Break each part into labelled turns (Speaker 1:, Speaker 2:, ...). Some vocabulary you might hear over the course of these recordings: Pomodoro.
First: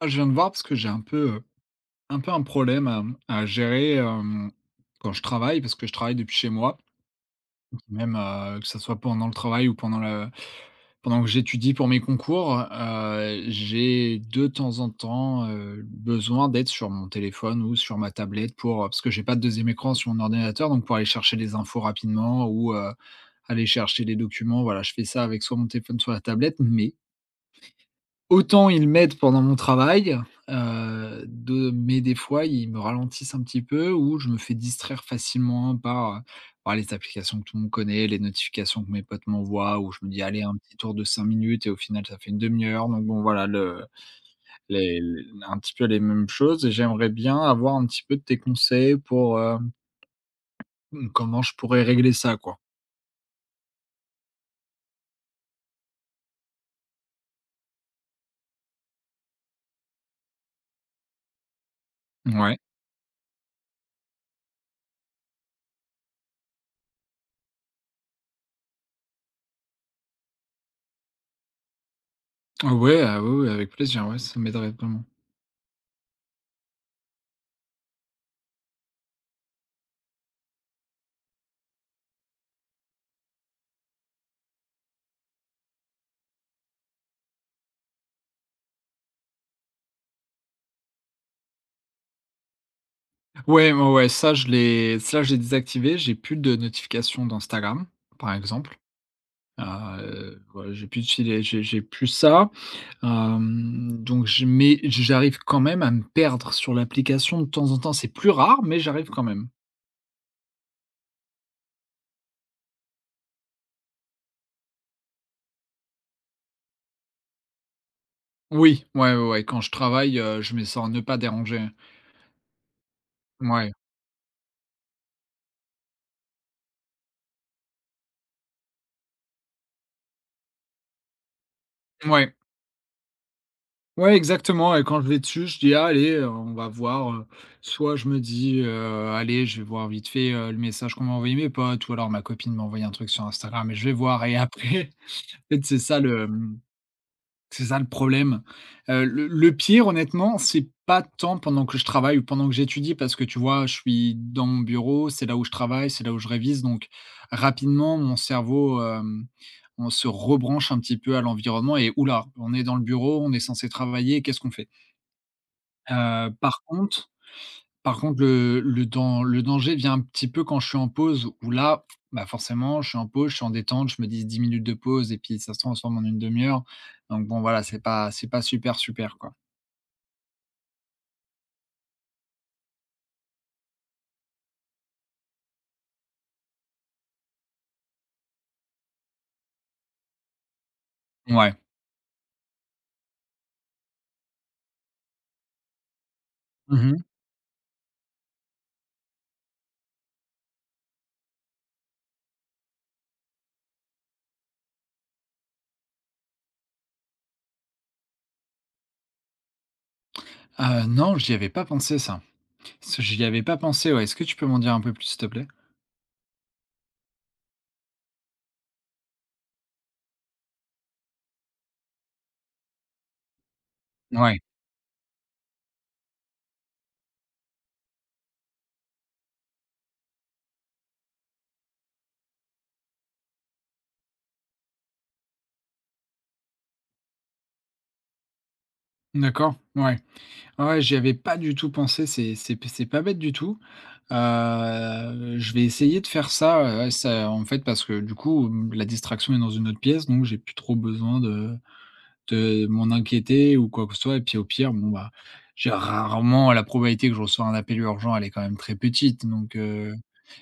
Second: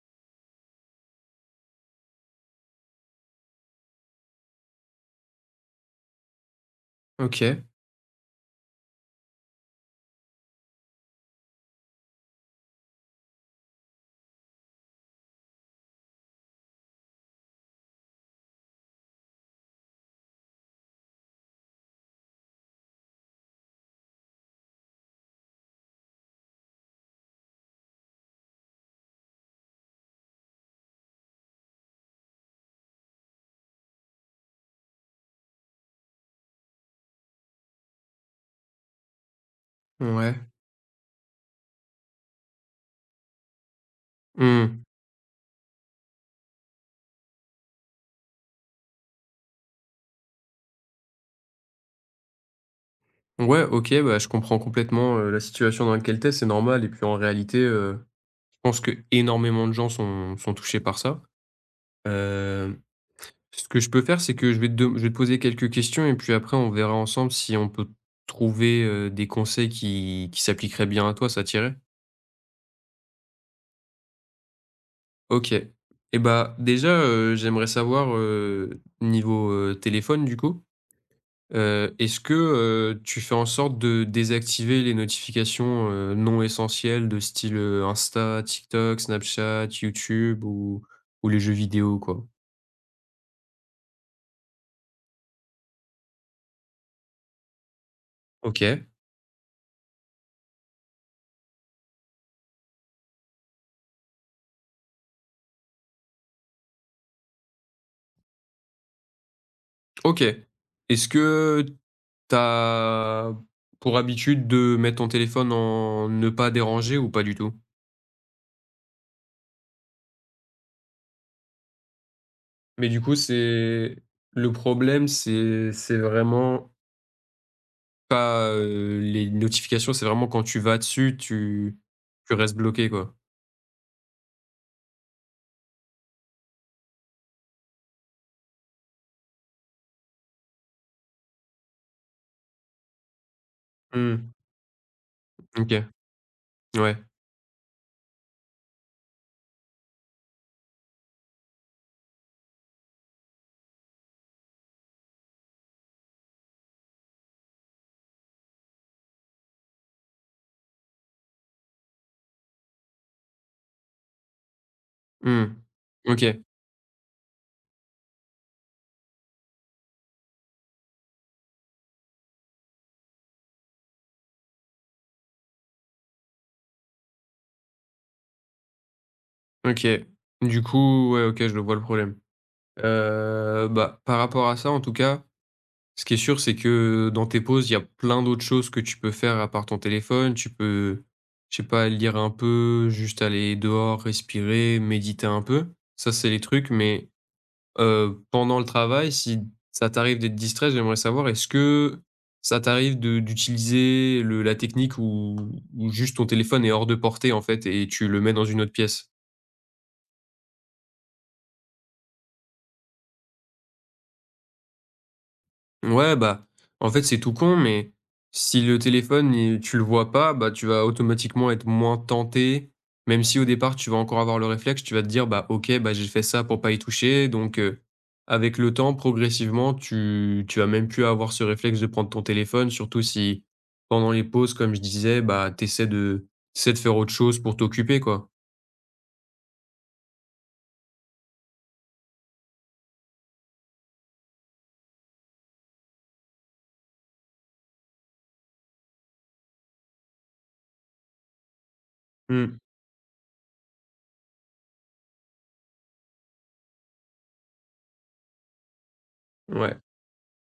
Speaker 1: Ah, je viens de voir parce que j'ai un peu, un peu un problème à gérer, quand je travaille parce que je travaille depuis chez moi.
Speaker 2: OK,
Speaker 1: Même, que ça soit pendant le travail ou pendant que j'étudie pour mes concours, j'ai de temps en temps, besoin d'être sur mon téléphone ou sur ma tablette pour, parce que j'ai pas de deuxième écran sur mon ordinateur, donc pour aller chercher les infos rapidement ou aller chercher les documents. Voilà, je fais ça avec soit mon téléphone, soit la tablette, mais autant ils m'aident pendant mon travail, de mais des fois, ils me ralentissent un petit peu ou je me fais distraire facilement par par les applications que tout le monde connaît, les notifications que mes potes m'envoient où je me dis:
Speaker 2: ouais.
Speaker 1: «Allez, un petit tour de 5 minutes» et au final, ça fait une demi heure donc bon, voilà, le
Speaker 2: Mmh.
Speaker 1: les l un petit peu les mêmes choses et j'aimerais bien avoir un petit peu de tes conseils pour, mmh, comment je pourrais régler ça, quoi?
Speaker 2: Ouais, OK, bah, je comprends complètement, la situation dans laquelle t'es, c'est normal. Et puis en réalité, je pense que énormément de gens sont touchés par ça.
Speaker 1: Ouais.
Speaker 2: Hem, Ce que je peux faire, c'est que je vais te dem je vais te poser quelques questions et puis après on verra ensemble si on peut trouver, des conseils qui s'appliqueraient bien à toi. Ça t'irait?
Speaker 1: Ah ouais, ah oui, oui, avec plaisir, ouais, ça m'aiderait vraiment.
Speaker 2: OK, et bah, déjà, j'aimerais savoir, niveau, téléphone du coup, est-ce que, tu fais en sorte de désactiver les notifications, non essentielles, de style, Insta, TikTok, Snapchat, YouTube ou les jeux vidéo, quoi?
Speaker 1: Ouais, ouais, ouais, ça je l'ai désactivé, j'ai plus de notifications d'Instagram, par exemple.
Speaker 2: OK,
Speaker 1: Voilà, j'ai plus ça. Donc je mais j'arrive quand même à me perdre sur l'application de temps en temps. C'est plus rare, mais j'arrive quand même.
Speaker 2: OK. Est-ce que t'as pour habitude de mettre ton téléphone en ne pas déranger ou pas du tout?
Speaker 1: Oui, ouais, ouais, ouais, quand je travaille, je mets ça en ne pas déranger.
Speaker 2: Mais du coup,
Speaker 1: Ouais,
Speaker 2: c'est le problème, c'est vraiment pas, les notifications. C'est vraiment quand tu vas dessus, tu
Speaker 1: ouais.
Speaker 2: restes bloqué, quoi?
Speaker 1: Ouais, exactement et quand je vais dessus, je dis: «Ah allez, on va voir», soit je me dis: allez, je vais voir vite fait, le message qu'on m'a envoyé mes potes» ou alors ma copine m'a envoyé un truc sur Instagram et je vais voir
Speaker 2: Mmh,
Speaker 1: et après, en fait,
Speaker 2: OK. Ouais.
Speaker 1: c'est ça le problème. Le pire honnêtement, c'est pas tant pendant que je travaille ou pendant que j'étudie parce que tu vois, je suis dans mon bureau, c'est là où je travaille, c'est là où je révise donc rapidement mon cerveau, on se rebranche un petit peu à l'environnement et: «Ouh on est dans le bureau, on est censé travailler, qu'est-ce qu'on fait?»
Speaker 2: Mmh.
Speaker 1: Heu,
Speaker 2: OK,
Speaker 1: par contre par contre le danger vient un petit peu quand je suis en pause où là, bah, forcément je suis en pause, je suis en détente, je me dis 10 minutes de pause et puis ça se transforme en une demi heure. Donc bon voilà, c'est pas super, super quoi.
Speaker 2: OK. Du coup, ouais, OK, je le vois, le problème. Bah, par rapport à ça, en tout cas, ce qui est sûr, c'est que dans tes pauses, il y a plein d'autres choses que tu peux faire à part ton téléphone. Tu peux,
Speaker 1: Ouais.
Speaker 2: je sais pas, lire un peu, juste aller dehors, respirer, méditer un peu. Ça, c'est les trucs.
Speaker 1: Mmh mh.
Speaker 2: Mais pendant le travail, si ça t'arrive d'être distrait, j'aimerais savoir, est-ce que ça t'arrive de d'utiliser le la technique où juste ton téléphone est hors de portée en fait et tu le mets dans une autre pièce?
Speaker 1: Non, j'y avais pas pensé ça. Ce J'y avais pas pensé, ouais. Est-ce que tu peux m'en dire un peu plus, s'il te plaît?
Speaker 2: Ouais, bah, en fait, c'est tout con, mais si le téléphone, tu le vois pas, bah, tu vas automatiquement être moins tenté. Même si au départ, tu vas encore avoir
Speaker 1: Ouais.
Speaker 2: le réflexe, tu vas te dire, bah, OK, bah, j'ai fait ça pour pas y toucher. Donc, avec le temps, progressivement, tu vas même plus avoir ce réflexe de prendre ton téléphone, surtout si pendant les pauses, comme je disais, bah, t'essaies t'essaies de faire autre chose pour t'occuper, quoi.
Speaker 1: D'accord, ouais. Ah ouais, j'y avais pas du tout pensé, c'est pas bête du tout. Je vais essayer de faire ça, ouais, ça en fait, parce que du coup, la distraction est dans une autre pièce, donc j'ai plus trop besoin
Speaker 2: Hmm,
Speaker 1: de m'en inquiéter ou quoi que ce soit et puis au pire, bon, bah, j'ai rarement la probabilité que je reçois un appel urgent, elle est quand même très petite, donc
Speaker 2: ouais.
Speaker 1: heu,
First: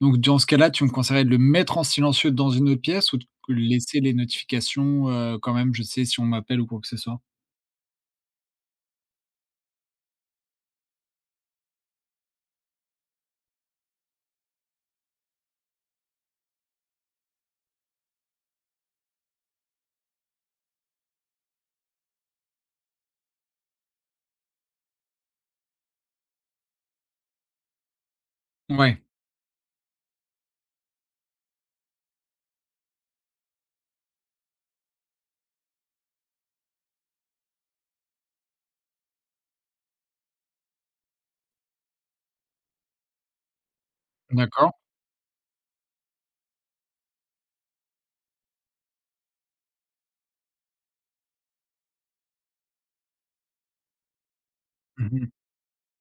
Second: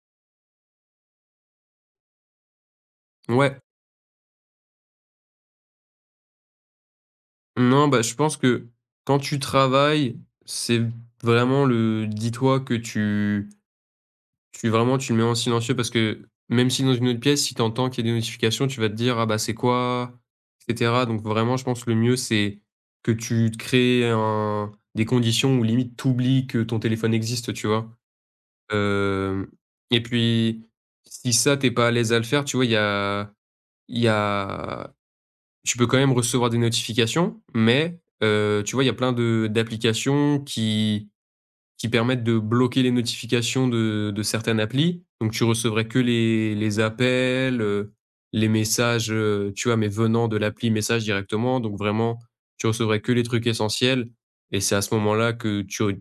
Speaker 1: donc dans ce cas-là, tu me conseillerais de le mettre en silencieux dans une autre pièce ou de
Speaker 2: Ouais.
Speaker 1: laisser les notifications, quand même, je sais si on m'appelle ou quoi que ce soit?
Speaker 2: Non, bah, je pense que quand tu travailles, c'est vraiment le dis-toi que tu vraiment tu le mets en silencieux, parce que même si dans une autre pièce, si tu entends qu'il y a des notifications, tu vas te dire: «Ah bah, c'est quoi?», et cetera. Donc vraiment, je pense que le mieux, c'est que tu te crées un des conditions où limite t'oublies que ton téléphone existe, tu vois?
Speaker 1: Ouais,
Speaker 2: Hem Et puis si ça, t'es pas à l'aise à le faire, tu vois, il y a tu peux quand même recevoir des notifications, mais, tu vois, il y a plein de d'applications qui permettent de bloquer les notifications de certaines
Speaker 1: d'accord.
Speaker 2: applis. Donc tu recevrais que les appels, les messages, tu vois, mais venant de l'appli message directement. Donc vraiment, tu recevrais que les trucs essentiels et c'est à ce
Speaker 1: Mmh.
Speaker 2: moment-là que tu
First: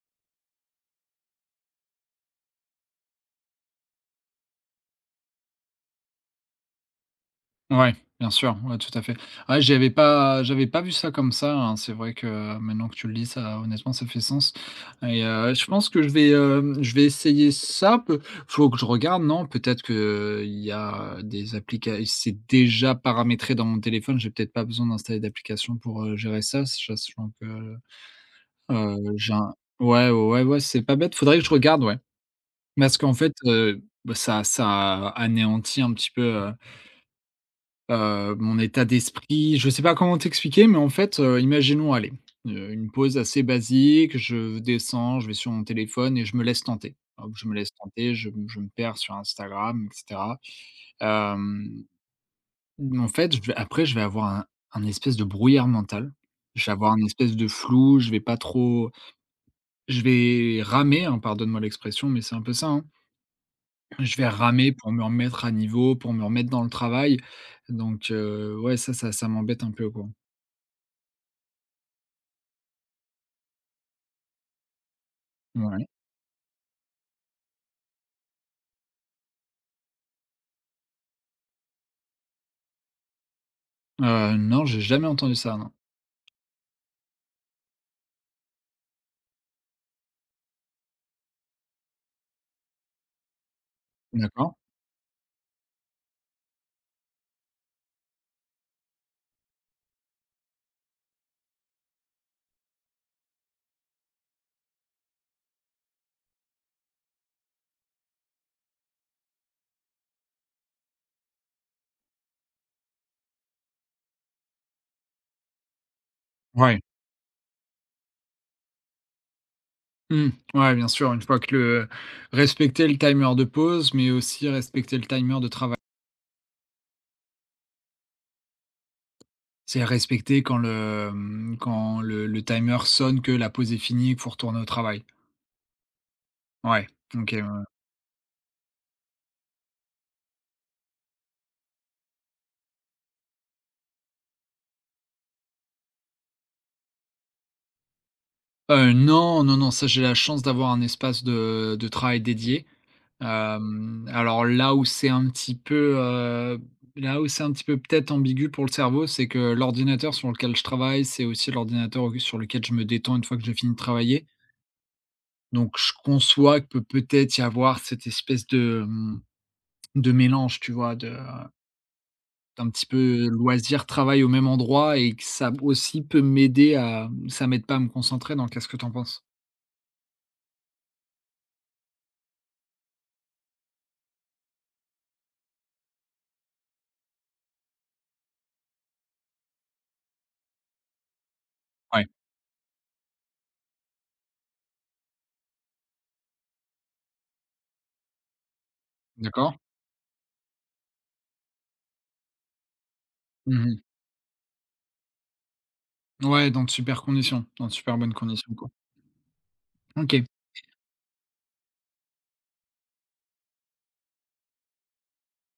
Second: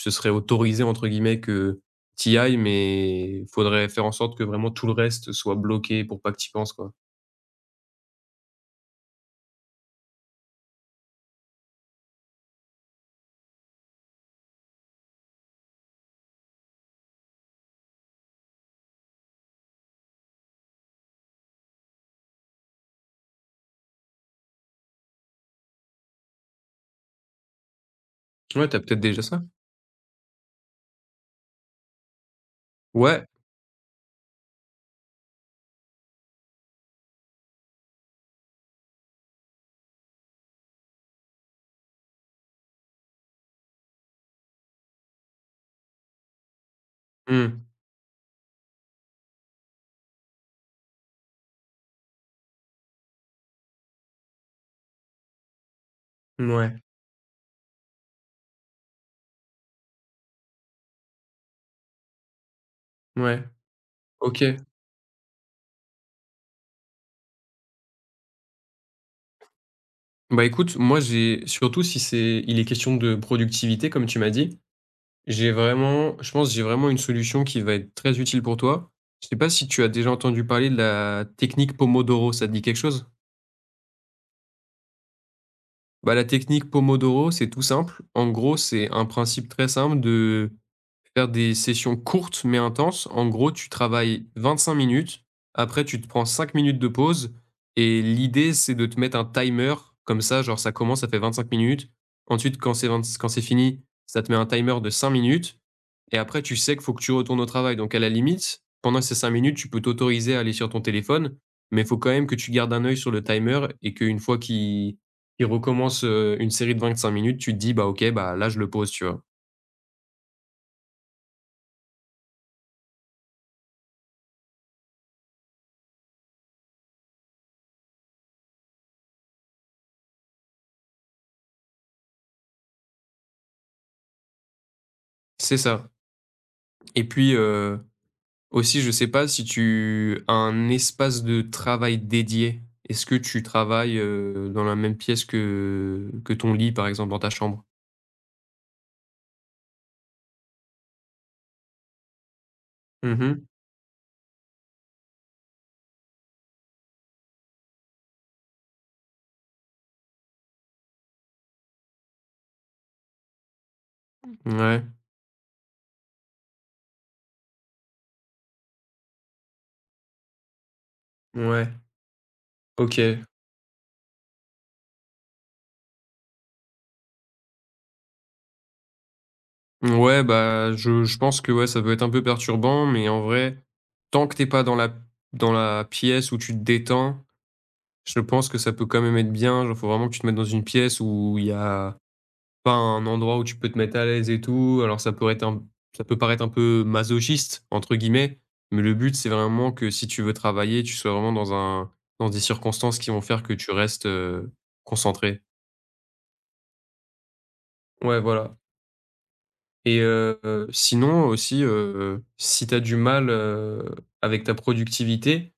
Speaker 2: ce serait «autorisé» entre guillemets que tu ailles, mais faudrait faire en sorte que vraiment tout le reste soit bloqué pour pas que tu penses, quoi.
Speaker 1: Ouais, bien sûr, ouais, tout à fait. Ouais, j'avais pas vu ça comme ça, hein. C'est vrai que maintenant que tu le dis, ça honnêtement, ça fait sens et je pense que je vais essayer ça peu faut que je regarde, non? Peut-être que il y a des applications, c'est déjà paramétré dans mon téléphone, j'ai peut-être pas besoin d'installer d'application pour, gérer ça, sachant que,
Speaker 2: Ouais, t'as peut-être déjà
Speaker 1: j'ai
Speaker 2: ça?
Speaker 1: un ouais, ouais, ouais, ouais, c'est pas bête, faudrait que je regarde, ouais. Parce qu'en
Speaker 2: Ouais.
Speaker 1: fait, ça anéantit un petit peu, mon état d'esprit, je sais pas comment t'expliquer, mais en fait, imaginons, allez, une pause assez basique, je descends, je vais sur mon téléphone et je me laisse tenter. Hop, je me
Speaker 2: Mmh.
Speaker 1: laisse tenter, je me perds sur Instagram et cetera. Hem, En fait, je vais avoir un espèce de brouillard mental. Je vais
Speaker 2: Ouais,
Speaker 1: avoir un espèce de flou, je vais pas trop je vais ramer, hein, pardonne-moi l'expression, mais c'est un peu ça, hein.
Speaker 2: ouais,
Speaker 1: Je vais
Speaker 2: OK.
Speaker 1: ramer pour me remettre à niveau, pour me remettre dans le travail. Donc, ouais, ça m'embête un peu, quoi.
Speaker 2: Bah, écoute, moi, j'ai surtout si c'est il est question de productivité comme tu m'as dit, j'ai
Speaker 1: Ouais.
Speaker 2: vraiment je pense, que j'ai vraiment une solution qui va être très utile pour toi. Je sais pas si tu as déjà entendu parler de la technique Pomodoro, ça te dit quelque chose?
Speaker 1: Non, j'ai jamais entendu ça, non.
Speaker 2: Bah, la technique Pomodoro, c'est tout simple. En gros, c'est un principe très simple de faire des sessions courtes mais intenses. En gros, tu travailles
Speaker 1: D'accord.
Speaker 2: 25 minutes, après tu te prends 5 minutes de pause et l'idée, c'est de te mettre un timer comme ça, genre ça commence, ça fait 25 minutes. Ensuite, quand c'est 20 quand c'est fini, ça te met un timer de 5 minutes et après tu sais qu'il faut que tu retournes au travail. Donc à la limite, pendant ces 5 minutes, tu peux t'autoriser à aller sur ton téléphone, mais il faut quand même que tu gardes un œil sur le timer et qu'une fois qu'il recommence, une série de
Speaker 1: Ouais.
Speaker 2: 25 minutes, tu te dis: «Bah OK, bah là je le pose», tu vois?
Speaker 1: Mmh. Ouais, bien sûr, une fois que le respecter le timer de pause, mais aussi respecter le timer de travail. C'est respecter quand quand le timer sonne que la pause est finie et qu'il faut retourner au travail.
Speaker 2: C'est ça
Speaker 1: Ouais,
Speaker 2: et
Speaker 1: OK,
Speaker 2: puis,
Speaker 1: ouais.
Speaker 2: aussi, je sais pas si tu as un espace de travail dédié. Est-ce que tu travailles, dans la même pièce que ton lit, par exemple, dans ta chambre?
Speaker 1: Non, non, non, ça, j'ai la chance d'avoir un espace de travail dédié.
Speaker 2: Mmh.
Speaker 1: Alors là où c'est un petit peu peut-être ambigu pour le cerveau, c'est que l'ordinateur sur lequel je travaille, c'est aussi l'ordinateur au sur lequel je me détends une fois que j'ai fini de travailler.
Speaker 2: Ouais,
Speaker 1: Donc je conçois que peut-être y avoir cette espèce de, de mélange, tu vois? De
Speaker 2: ouais,
Speaker 1: d'un petit
Speaker 2: OK.
Speaker 1: peu loisir, travail au même endroit et que ça aussi peut m'aider à ça m'aide pas à me concentrer, donc qu'est-ce que t'en penses?
Speaker 2: Ouais, bah, je pense que, ouais, ça peut être un peu perturbant, mais en vrai, tant que t'es pas dans la dans la pièce où tu te détends, je pense que ça peut quand même être bien. Genre, faut vraiment que tu te mettes dans une pièce où il y a
Speaker 1: Ouais,
Speaker 2: pas un endroit où tu peux te mettre à l'aise et tout. Alors ça peut être un ça peut paraître un peu «masochiste» entre guillemets, mais le but, c'est
Speaker 1: d'accord.
Speaker 2: vraiment que si tu veux travailler, tu sois vraiment dans un dans des circonstances qui vont faire que tu
Speaker 1: Mmh.
Speaker 2: restes, concentré.
Speaker 1: Ouais, dans de super conditions, dans de super bonnes
Speaker 2: Ouais, voilà.
Speaker 1: conditions, quoi.
Speaker 2: et
Speaker 1: OK.
Speaker 2: heu, sinon aussi, si tu as du mal, avec ta productivité,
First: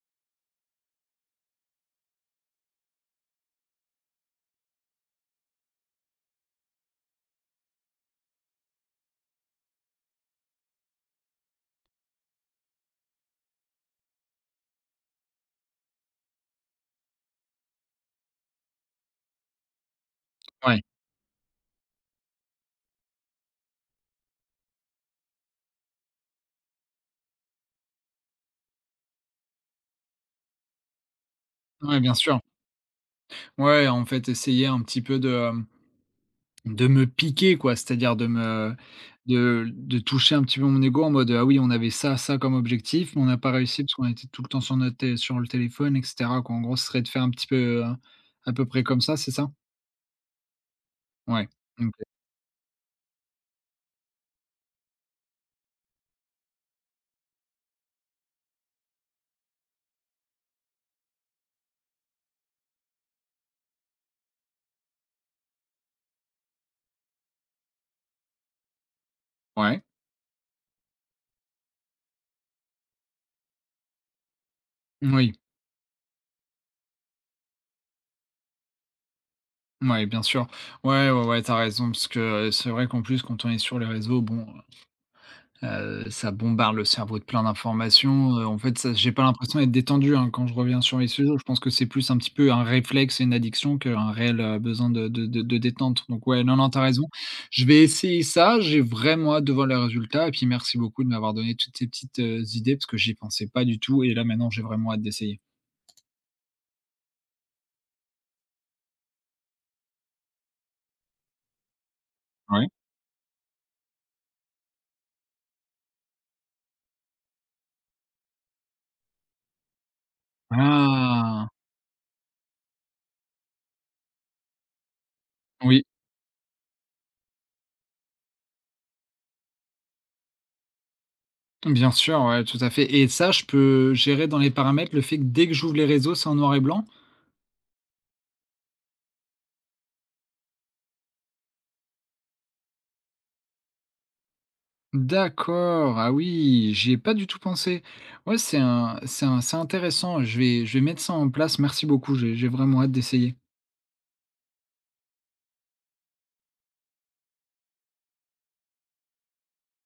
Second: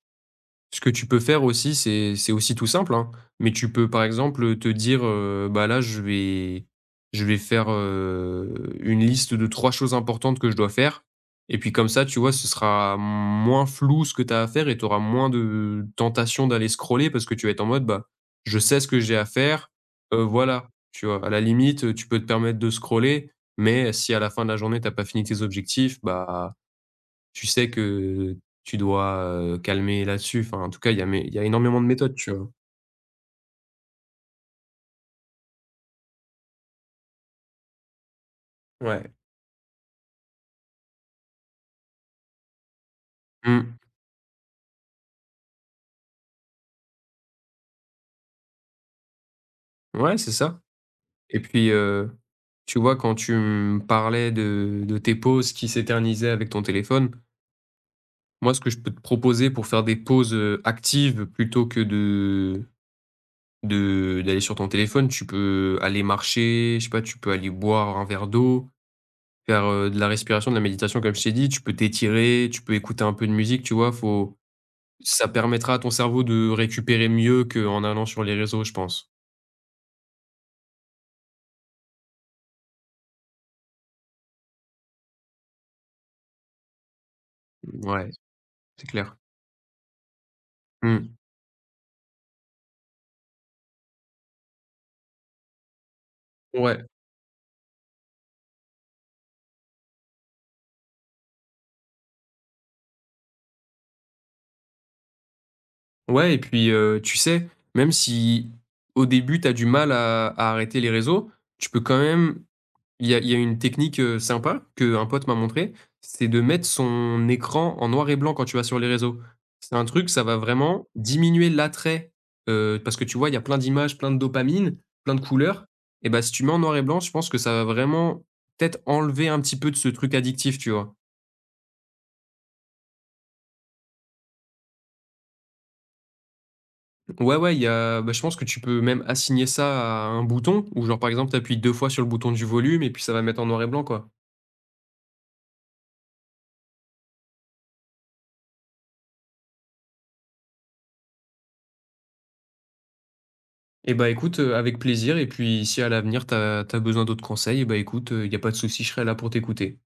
Speaker 2: ce que tu peux faire aussi, c'est aussi tout simple, hein, mais tu peux, par exemple, te dire, «Bah, là, je vais faire, une liste de 3 choses importantes que je dois faire», et puis comme ça, tu vois, ce sera moins flou ce que tu as à faire et tu auras moins de tentation d'aller scroller, parce que tu vas être en mode: «Bah, je sais ce que j'ai à faire, voilà».
Speaker 1: Ouais.
Speaker 2: Tu vois? À la limite, tu peux te permettre de scroller, mais si à la fin de la journée, tu as pas fini tes objectifs, bah tu sais que tu dois, calmer là-dessus. Enfin, en tout cas, il y a énormément de
Speaker 1: Ouais, bien
Speaker 2: méthodes, tu
Speaker 1: sûr.
Speaker 2: vois?
Speaker 1: Ouais, en fait, essayer un petit peu de de me piquer quoi, c'est-à-dire de me
Speaker 2: Ouais.
Speaker 1: de toucher un petit peu mon ego en mode: «Ah oui, on avait ça, ça comme objectif, mais on n'a pas
Speaker 2: Mmh.
Speaker 1: réussi parce qu'on était tout le temps sur notre té sur le téléphone et cetera», quoi. En gros, ce serait de faire un petit peu, heu, à peu près comme ça, c'est ça?
Speaker 2: Ouais, c'est ça et
Speaker 1: Ouais,
Speaker 2: puis,
Speaker 1: OK.
Speaker 2: tu vois, quand tu me parlais de tes pauses qui s'éternisaient avec ton téléphone, moi, ce que je peux te proposer pour faire des pauses, actives plutôt que de d'aller sur ton téléphone, tu peux aller marcher, je sais pas, tu peux aller boire un verre d'eau, faire,
Speaker 1: Ouais.
Speaker 2: de la respiration, de la méditation, comme je t'ai dit. Tu peux t'étirer, tu peux écouter un peu de musique, tu vois? Faut ça
Speaker 1: Oui.
Speaker 2: permettra à ton cerveau de récupérer mieux qu'en allant sur les réseaux, je pense.
Speaker 1: Ouais, bien sûr. Ouais, ouais, ouais, tu raison parce que, c'est vrai qu'en plus quand on est sur les réseaux, bon, ça bombarde le cerveau de plein
Speaker 2: Ouais,
Speaker 1: d'informations, en fait,
Speaker 2: c'est
Speaker 1: ça j'ai
Speaker 2: clair.
Speaker 1: pas l'impression d'être détendu, hein, quand je reviens sur les
Speaker 2: Mmh.
Speaker 1: sujets. Je pense que c'est plus un petit peu un réflexe et une addiction qu'un réel, besoin de détente. Donc ouais, non, non, t'as
Speaker 2: Ouais.
Speaker 1: raison. Je vais essayer ça, j'ai vraiment hâte de voir les résultats et puis merci beaucoup de m'avoir donné toutes ces petites, idées parce que j'y pensais pas du tout et là, maintenant, j'ai vraiment hâte d'essayer.
Speaker 2: Ouais et puis, tu sais, même si au début tu as du mal à arrêter les réseaux, tu peux quand même
Speaker 1: Oui.
Speaker 2: il y a une technique, sympa que un pote m'a montré, c'est de mettre son écran en noir et blanc quand tu vas sur les réseaux. C'est un truc, ça va vraiment diminuer
Speaker 1: Ah!
Speaker 2: l'attrait, parce que tu vois, il y a plein d'images, plein de dopamine, plein de couleurs,
Speaker 1: Oui,
Speaker 2: et bah, si tu mets en noir et blanc, je pense que ça va vraiment peut-être enlever un petit peu de ce truc addictif, tu vois?
Speaker 1: bien sûr, ouais, tout à fait et ça, je peux gérer dans les paramètres le fait que dès que j'ouvre les réseaux, c'est en noir et blanc?
Speaker 2: Ouais, ouais, il y a bah, je pense que tu peux même assigner ça à un bouton ou genre, par exemple, tu appuies 2 fois sur le bouton du volume et puis ça va mettre en noir et blanc, quoi.
Speaker 1: D'accord, ah oui, j'y ai pas du tout pensé. Ouais, c'est intéressant, je vais mettre ça en place. Merci beaucoup, j'ai vraiment hâte d'essayer.
Speaker 2: Eh bah, écoute, avec plaisir. Et puis si à l'avenir t'as besoin d'autres conseils, eh bah, écoute, il y a pas de souci, je serai là pour t'écouter.